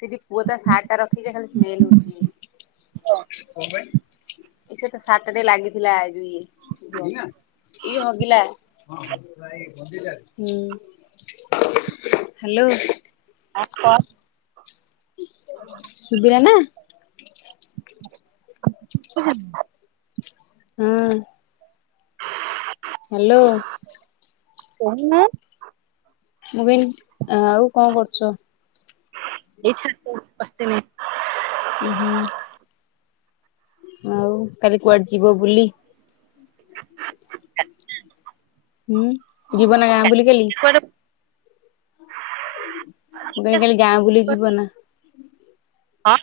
ସେ ବି ପୁଅ ତା ସାର୍ଟ ଟା ରଖିଚି ଯେ ଖାଲି ସ୍ମେଲ୍ ହୋଉଚି। କ ପାଇଁ? ଇ ସେ ତା ସାର୍ଟ ଟା ଲାଗିଥିଲା ଏ ଯୋଉ ଇଏ ଇଏ ହଗିଲା ହ୍ୟାଲୋ। ଆ କ ଶୁ ବିଲା ନା [inaudible] ହୁଁ। ହ୍ୟାଲୋ। କହୁନ? ମୁଁ କଇଲି ଆଉ କଣ କରୁଚ? ଦେଖିଆ କୋଉଠି ପଶିଥିବ ଉଁ ହୁଁ। ଆଉ କାଲି କୁଆଡେ ଯିବ ବୁଲି? ଉଁ ଭୁବନ ଗାଁ ବୁଲି କାଲି କୁଆଡେ ମୁଁ କଇଲି କାଲି ଗାଁ ବୁଲି ଯିବ ନା। ହଁ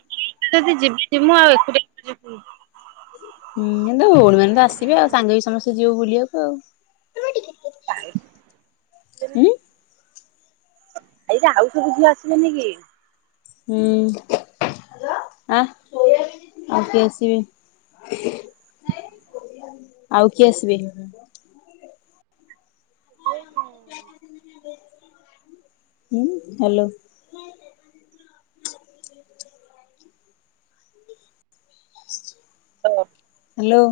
ଯଦି ଯିବିନି ମୁଁ ଆଉ ଏକୁଟିଆ କେମିତି ଯିବି। ହୁଁ ମୁଁ କହିଲି ଭଉଣୀ ମାନେ ତ ଆସିବେ ଆଉ ସାଙ୍ଗ ହେଇ ସମସ୍ତେ ଯିବ ବୁଲିଆକୁ ଆଉ। ଆଉ ହୁଁ ଏଇଟା ଆଉ ସବୁ ଝିଅ ଆସିବେନି କି? ହୁଁ ଆଁ ଆଉ କିଏ ଆସିବେ ଆଉ କିଏ ଆସିବେନି। ହୋଉ ହୋଉ। ଉଁ ହ୍ୟାଲୋ।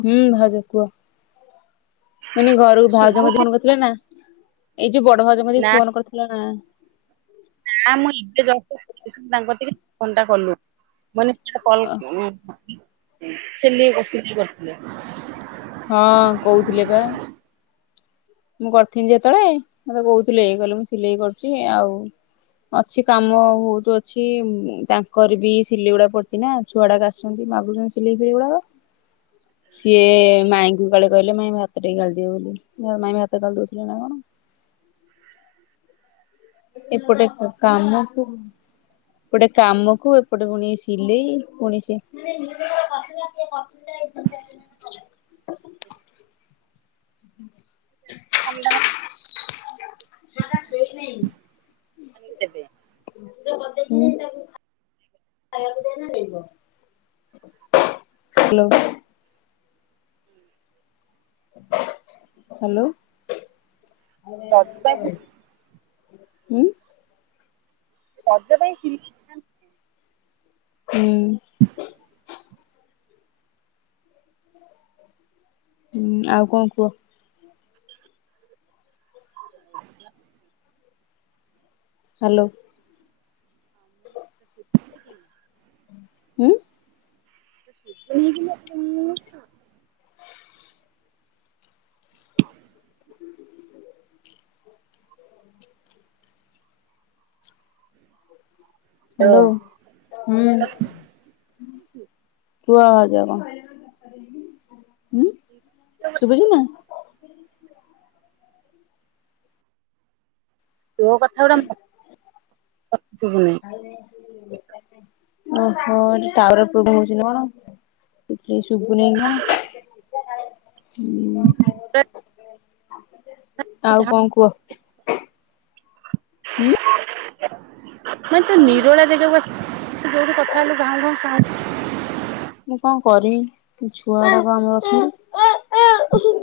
ହୁଁ ଭାଉଜ କୁଅ। ମାନେ ଘରକୁ ଭାଉଜ ମତେ ଶୁଭୁଛି ଫୋନ୍‌ କରିଥିଲା ନା ଏଇ ଯୋଉ ବଡ଼ ଭାଉଜଙ୍କ କତିକି ନା ଫୋନ୍ କରିଥିଲା ନା। ଆଁ ମୁଁ ଏବେ ଜଷ୍ଟ ଶୋଇଥିଲି ତାଙ୍କ ଗତିକି ଫୋନ୍ ଟା କଲୁ। ମାନେ ଛୁଆ କଲ୍ ସିଲେଇ ବସିକି କରୁଥିଲେ। ହଁ କହୁଥିଲେ ବା ମୁଁ କରିଥିଲି ଯେତେବେଳେ ମତେ କହୁଥିଲେ ଅଛି କାମ ବୋହୁତୁ ଅଛି, ତାଙ୍କର ବି ସିଲେଇ ଗୁଡା ପଡିଚି ନା ଛୁଆ ଆଡାକ ଆସୁଛନ୍ତି ମାଗୁଚନ୍ତି ସିଲେଇ ଫିଲେଇ ଗୁଡାକ। ସିଏ ମାଇଁଙ୍କୁ କାଳେ କହିଲେ ମାଇଁ ଭାତ ଟିକେ ଗାଳି ଦିଅ ବୋଲି [unintelligible] ମାଇଁ ଭା ସେ ଗାଳି ଦେଉଥିଲେ ନା କଣ। ଏପଟେ କ -କାମକୁ ଏପଟେ କାମକୁ ଏପଟେ ପୁଣି ସିଲେଇ ପୁଣି ସେ [unintelligible] [inaudible] ଝିଅ ଆଣିକି ଟା ଶୋଇ ନେଇ। ଦେବେ ହୁଁ [unintelligible] ହାଲୋ। ହାଲୋ। ରଜ ପାଇଁ ରଜ ପାଇଁ ଖି ହୁଁ। ହୁଁ ଆଉ କଁ କୁହ। ଆଜ୍ଞା। ହାଲୋ। ଶୁଭୁନି କି [unintelligible] ଶୁଭୁନି କି? ହାଲୋ, ହୁଁ। କୁହ ଭାଉଜ କଣ? ହୁଁ ହ୍ୟାଲୋ। ଶୁଭୁଚି ନା? ତୋ କଥା ଗୁଡା ମୋତେ ଶୁଭୁନି। ଓହୋ ଟାୱାର୍ ପ୍ରୋବେଲେମ୍ ହୋଉଛି ନା କଣ। କେହି ଶୁଭୁନେଇ କଣ। କଁ ଖାଇବ, ମତେ ଆଉ କଣ କୁହ। ହୁଁ ହୁଏତ ନିରୋଳା ଜାଗାକୁ ଯୋଉଠି କଥା ହେଲୁ ଘାଉ ଘାଉଁ ସାଉଣ୍ଡ୍ ମୁଁ କଣ କରିବି ଛୁଆ ଗୁଡା ଆମର ଅଛନ୍ତି।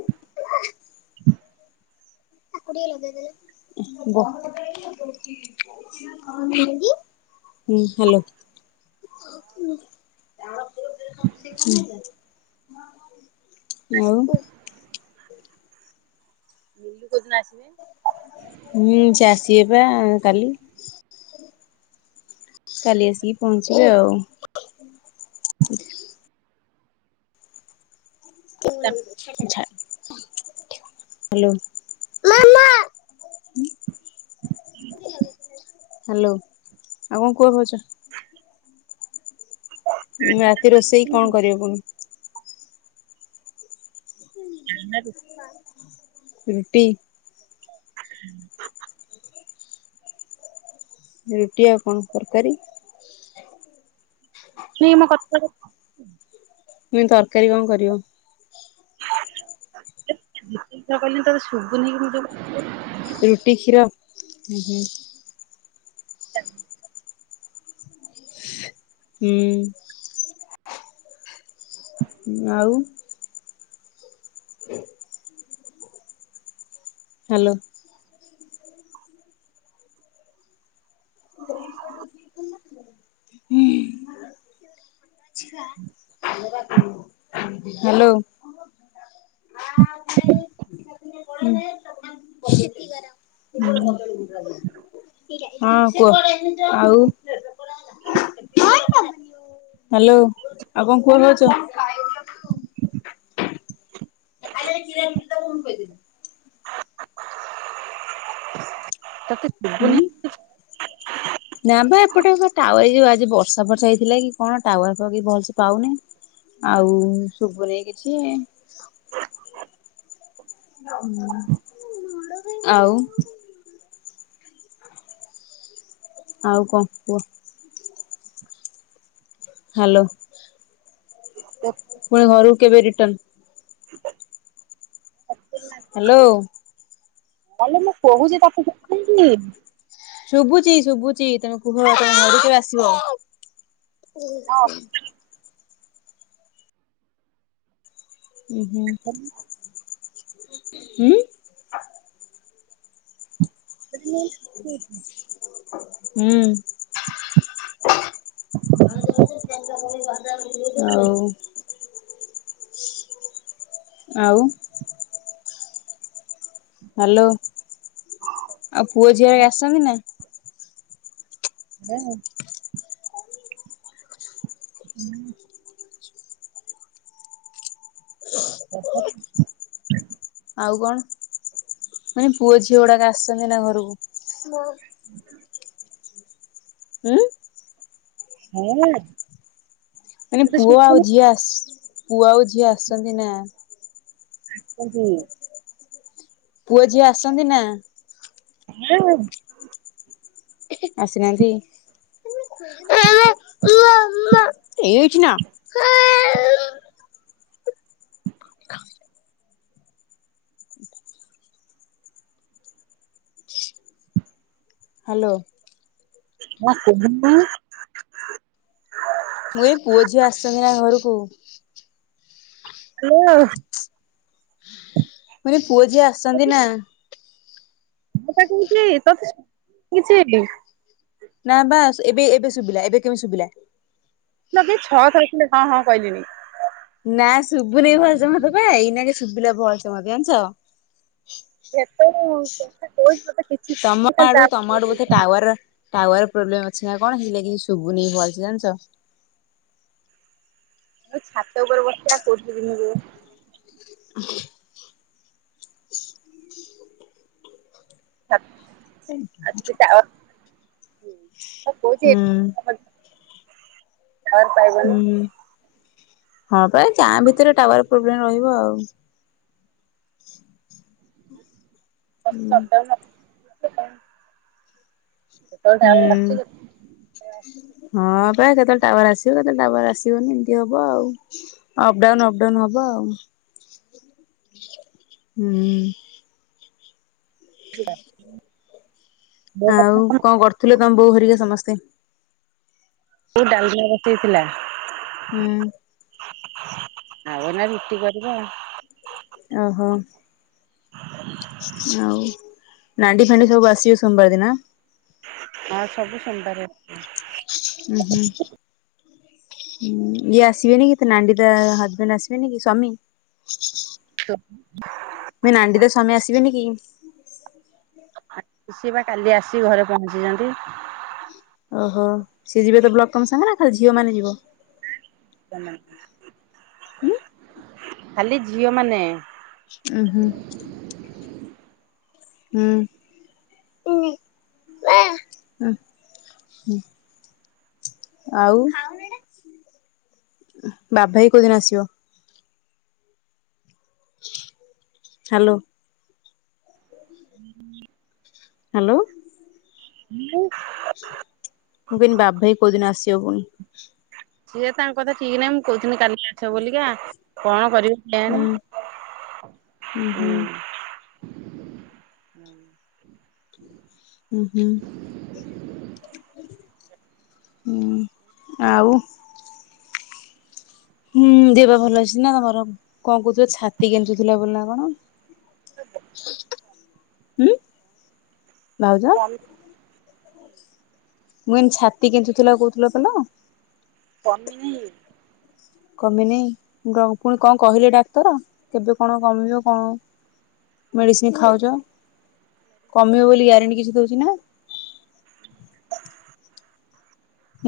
[unintelligible] ହୁଁ ହାଲୋ। [inaudible] ଆସି ଆଉ। ମିଲୁ କୋଉଦିନ ଆସିବେ? ହୁଁ ସିଏ ଆସିବେ ବା କାଲି। କାଲି ଆସିକି ପହଞ୍ଚିବେ ଆଉ। ତା ହାଲୋ, ମାମା ହାଲୋ, ଆଉ କଣ କୁହ ଭାଉଜ। ରାତି ରୋଷେଇ କଁ କରିବ ପୁଣି। ଏନାଠୁ ରୁଟି। ରୁଟି ଆଉ କଣ ତରକାରୀ? ନେଇ ମୋ କଥାର। ତୁମେ ତରକାରୀ କଣ କରିବ? ଯେତିକି ଥର କହିଲେ ତାର ଶୁଭୁନି କିନ୍ତୁ ରୁଟି କ୍ଷୀର ହୁଁ ହୁଁ। ହୁଁଉଁ ହୁଁ ଆଉ [inaudible] ହାଲୋ। ହ୍ୟାଲୋ ହୁଁ ହଁ କୁହ ଆଉ ହାଲୋ ଆଉ କଣ କୁହ ଭାଉଜ? ଖାଇଛ ତ ଆରେ କ୍ଷୀର ରୁଟି ଦବୁ ମୁଁ ଖୋଇଦେବି। ତତେ ଶୁଭୁନି ହୁଁ କି? ନା ବା ଏପଟେ ଟାୱାଏ ଯଉ ଆଜି ବର୍ଷା ଫର୍ଷା ହେଇଥିଲା କି କଣ ଟାୱାରବି ଭଲସେ ପାଉନି। ଆଉ ଶୁଭୁନି କିଛି। ଆଉ ଆଉ କ କୁହ? ହାଲୋ। ଦେ ପୁଣି ଘରକୁ କେବେ ରିଟର୍ଣ? ହ୍ୟାଲୋ ଆଲୋ ମୁଁ କହୁଚି ତାକୁ [inaudible] ଶୁଭୁଚି ଶୁଭୁଚି ତମେ କୁହ ତମ ଘରୁକୁ [inaudible] ଆସିବ? ଉୁ ହୁଁ ତାକୁ ହୁଁ। ସେ ସେ [unintelligible] ହୁଁ। ଆଉ ଆଉ। ହ୍ୟାଲୋ ଆଉ ପୁଅ ଝିଅ ଆସିଛନ୍ତି ନା। [unintelligible] ହୁଁ ଦେ [inaudible] ଆଉ କଣ ମାନେ ପୁଅ ଝିଅ ଗୁଡାକ ଆସିଚନ୍ତି ନା ଘରକୁ ହଁ। ହୁଁ [unintelligible] ହୁଁ ହଁ [unintelligible] ପୁଅ ଆଉ ଝିଅ ପୁଅ ଆଉ ଝିଅ ଆସିଛନ୍ତି ନା? ଏ ହି। ପୁଅ ଝିଅ ଆସନ୍ତି ନା? ହ [unintelligible] ଆସିନାହାନ୍ତି। ଉ ଏଇଠି ନା [unintelligible] ହ୍ୟାଲୋ। ହ କେ [inaudible] ମୁଁ ଏଇ ପୁଅ ଝିଅ ଆସିଛନ୍ତି ନା ଘରକୁ। ହାଲୋ। ମୁଁ କହିନି ପୁଅ ଝିଅ ଆସଛନ୍ତି ନା? ା କହୁଛି ତତେ କିଛି [inaudible] ନା ବାସ୍ ଏବେ ଏବେ ଶୁଭିଲା ଏବେ କେମିତି ଶୁଭିଲା। ମୁଁ କି ଛଅ ଥର ଖଣ୍ଡେ ହଁ ହଁ କହିଲଣିି। ନା ଶୁଭୁ ନେଇ ଭଲସେ ମତେ ପା ଏଇନା କେ ଶୁଭିଲା ଭଲସେ ମତେ ଜାଣିଛ। ସେତେ କଥା କହୁଛି ତତେ କିଛି ଖାଲି ତମଆଡୁ ତା ତମ ଆଡୁ ବୋଧେ ମୁଁ ଟାୱାର ଆସୁ ଟାୱାର ପ୍ରୋବ୍ଲେମ ଅଛି ନା କଣ ହେଇ ଲାଗି ଶୁଭଭୁ ନେଇ ଭଲସେ ଜାଣିଛ। ମୁଁ ଛାତ ଉପରେ ବସିଚି ଆଉ କୋଉଠି କିି ଜିମି କହୁନ। [inaudible] ଆ ସେ [inaudible] ସଛି ହୁଁ [inaudible] ହୁଁ ହଁ ପା ଗାଁ ଭିତରେ ଟାୱାର ପ୍ରୋବ୍ଲେମ ରହିବ ଆଉ। ହୁଁ। କ [inaudible] ହୁଁ। ହଁ ପା କେତେବେଳେ ଟାୱାର ଆସିବ କେତେବେଳେ ଟାୱାର ଆସିବନି ଏମିତି ହବ ଆଉ। ଅପଡାଉନ ଅପଡାଉନ ହବ ଆଉ ହୁଁ। [unintelligible] ମୋ ଆଉ କଥା କଣ କରୁଥିଲେ ତମେ ବୋଉ ହେରିକା ସମସ୍ତେ? ବୋଉ ଡାଲଦିଆ ବସେଇଥିଲା। ହୁଁ। ଆଉ ଏଇନା ରୁଟି କରିବ। ଓହୋ। ଆଉ ନାଣ୍ଡି ଫାଣ୍ଡି ସବୁ ଆସିବେ ସୋମବାର ଦିନ। ହଁ ସବୁ ସୋମବାର ଆସିବେ। ହୁଁ ହୁଁ। ହୁଁ ଇଏ ଆସିବେନି କି ନାଣ୍ଡି ତା ହଜବେଣ୍ଡ ଆସିବେନି କି ସ୍ୱାମୀ? ହ। ମୁଁ କହିନି ନାଣ୍ଡି ତ ସ୍ୱାମୀ ଆସିବେନି କି? ସିଏବା କାଲି ଆସିି ଘରେ ପହଞ୍ଚିଛନ୍ତି। ଓହୋ ସିଏ ଯିବେ ତ ବ୍ଲକ ତମ ସାଙ୍ଗେ ନା ଖାଲି ଝିଅ ମାନେ ଯିବ। ହୁଁ ଖାଲି ଝିଅ ମାନେ। ଉଁ ହୁଁ। ହୁଁ। [unintelligible] ଆଉ ବାବୁ ଭାଇ କୋଉଦିନ ଆସିବ? ହ୍ୟାଲୋ। ହୁଁ ହ [inaudible] ହ୍ୟାଲୋ। ହଁ [inaudible] [inaudible] ଭାଇ କୋଉଦିନ ଆସିବ ପୁଣି ସିଏ ତାଙ୍କ କଥା ଠିକ୍ ନାହିଁ, ମୁଁ କହୁଥିନି କାଲିକି ଆସ ବୋଲିକା କଣ କରିବି [inaudible] ହୁଁ ଉଁ ହୁଁ ହୁଁ ହୁଁ-ହୁଁ। ହୁଁ, ଆଉ ହୁଁ ଦେହପା ଭଲ ଅଛି ନା ତମର, କଣ କହୁଥିଲ ଛାତି କେଞ୍ଚୁ ଥିଲା ନା କଣ। [unintelligible] ଭାଉଜ କମି ମୁଁ [unintelligible] ଛାତି କେନ୍ତୁଥିଲା କହୁଥିଲ [unintelligible] [inaudible] କମିନେଇଁ, ପୁଣି କଣ କହିଲେ ଡାକ୍ତର? କେବେ କଣ କମିବ କଣ ମେଡିସିନ୍ ଖାଉଚ। ମେଡିସିନ ତ କମିବ ଦେଇ ବୋଲି ଗ୍ୟାରେଣ୍ଟି କିଛି ଦଉଚି ନା।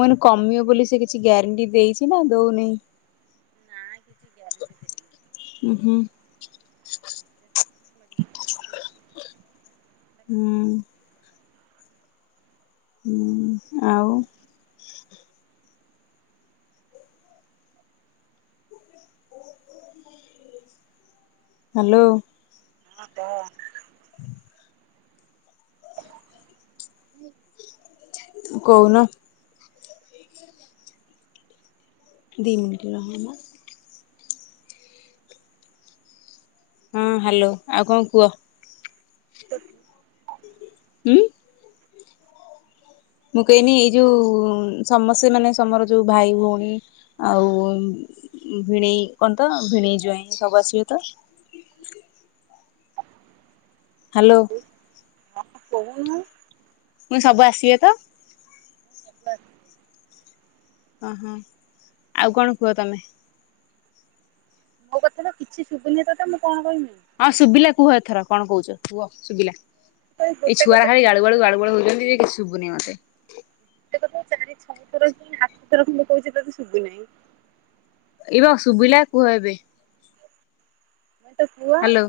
ମୁଁ କହିନି କମିବ ବୋଲି ସେ କିଛି ଗ୍ୟାରେଣ୍ଟି ଦେଇଚି ନା ଦଉନି। [inaudible] ହୁଁ-ହୁଁ। ହୁଁ। ହୁଁ, ଆଉ ହାଲୋ। [inaudible] [inaudible] କହୁନ। ଦି ମିନିଟ [unintelligible] ହୁଁ, ହାଲୋ ଆଉ କଣ କୁହ। [unintelligible] ହୁଁ। ମୁଁ କହିନି ଏଇ ଯୋଉ ସମସ୍ତେ ମାନେ ସମର ଯୋଉ ଭାଇ ଭଉଣୀ ଆଉ ଭିଣେଇ କଣ ତ ଭିଣେଇ ଜ୍ୱାଇଁ ସବୁ ଆସିବେ ତ? ହାଲୋ। ହଁ କହୁନୁ। ମୁୁଁ ସବୁ ଆସିବେ ତ? [inaudible] ଅହଁ ଆଉ କଣ କୁହ ତମେ। ମୋ କଥା ତ କିଛି ଶୁଭୁନି ତତେ ମୁଁ କଣ କହିବି। ହଁ ଶୁଭିଲା କୁହ ଏଥର କଣ କହୁଚ କୁହ ଶୁବିଲା। ତ ଏଇ ଗୋଟେ ଛୁଆରା କଥା ଖାଳି ଗାଳୁ-ଗାଳୁ ହଉଚନ୍ତି ଯେ କି ଶୁବୁନି ମତେ। ଗୋଟେ କଥା ଚାରି ଛଅ ଥର ଯ ଆଠ ଥର ଖଣ୍ଡ କହୁଚି ତତେ ଶୁବୁନେଇଁ। ଏଇ ବା ଶୁବିଲା କୁହ ଏବେ। ମୁଁ ତ ପୁଅ ହାଲୋ।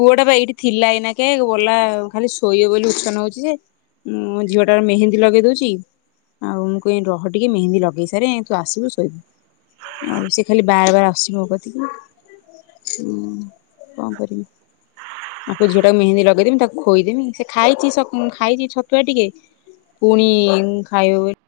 ପୁଅଟା ବା ଏଇଠି ଥିଲା ଏଇନା କେ ଗଲା ଖାଲି ଶୋଇବ ବୋଲି ଉଛନ ହଉଚି ଯେ। ମୁଁ ଝିଅଟାର ମେହେନ୍ଦୀ ଲଗେଇ ଦଉଚି। ଆଉ ମୁଁ କୁହେ ରହ ଟିକେ ମେହେନ୍ଦୀ ଲଗେଇ ସାରେ ତୁ ଆସିବୁ ଶୋଇବୁ। ଆଉ ସେ ଖାଲି ବାର୍-ବାର୍ ଆସିବ [unintelligible] ହୁଁ କଣ କରିବି। ଆକୁ ଝିଅ ଟାକୁ ମହେନ୍ଦି ଲଗେଇଦେମି ତାକୁ ଖୋଇଦେମି ସେ ଖାଇଚି [unintelligible] ଖାଇଚି ଛତୁଆ ଟିକେ। ପୁଣି ଖାଇବ [unintelligible]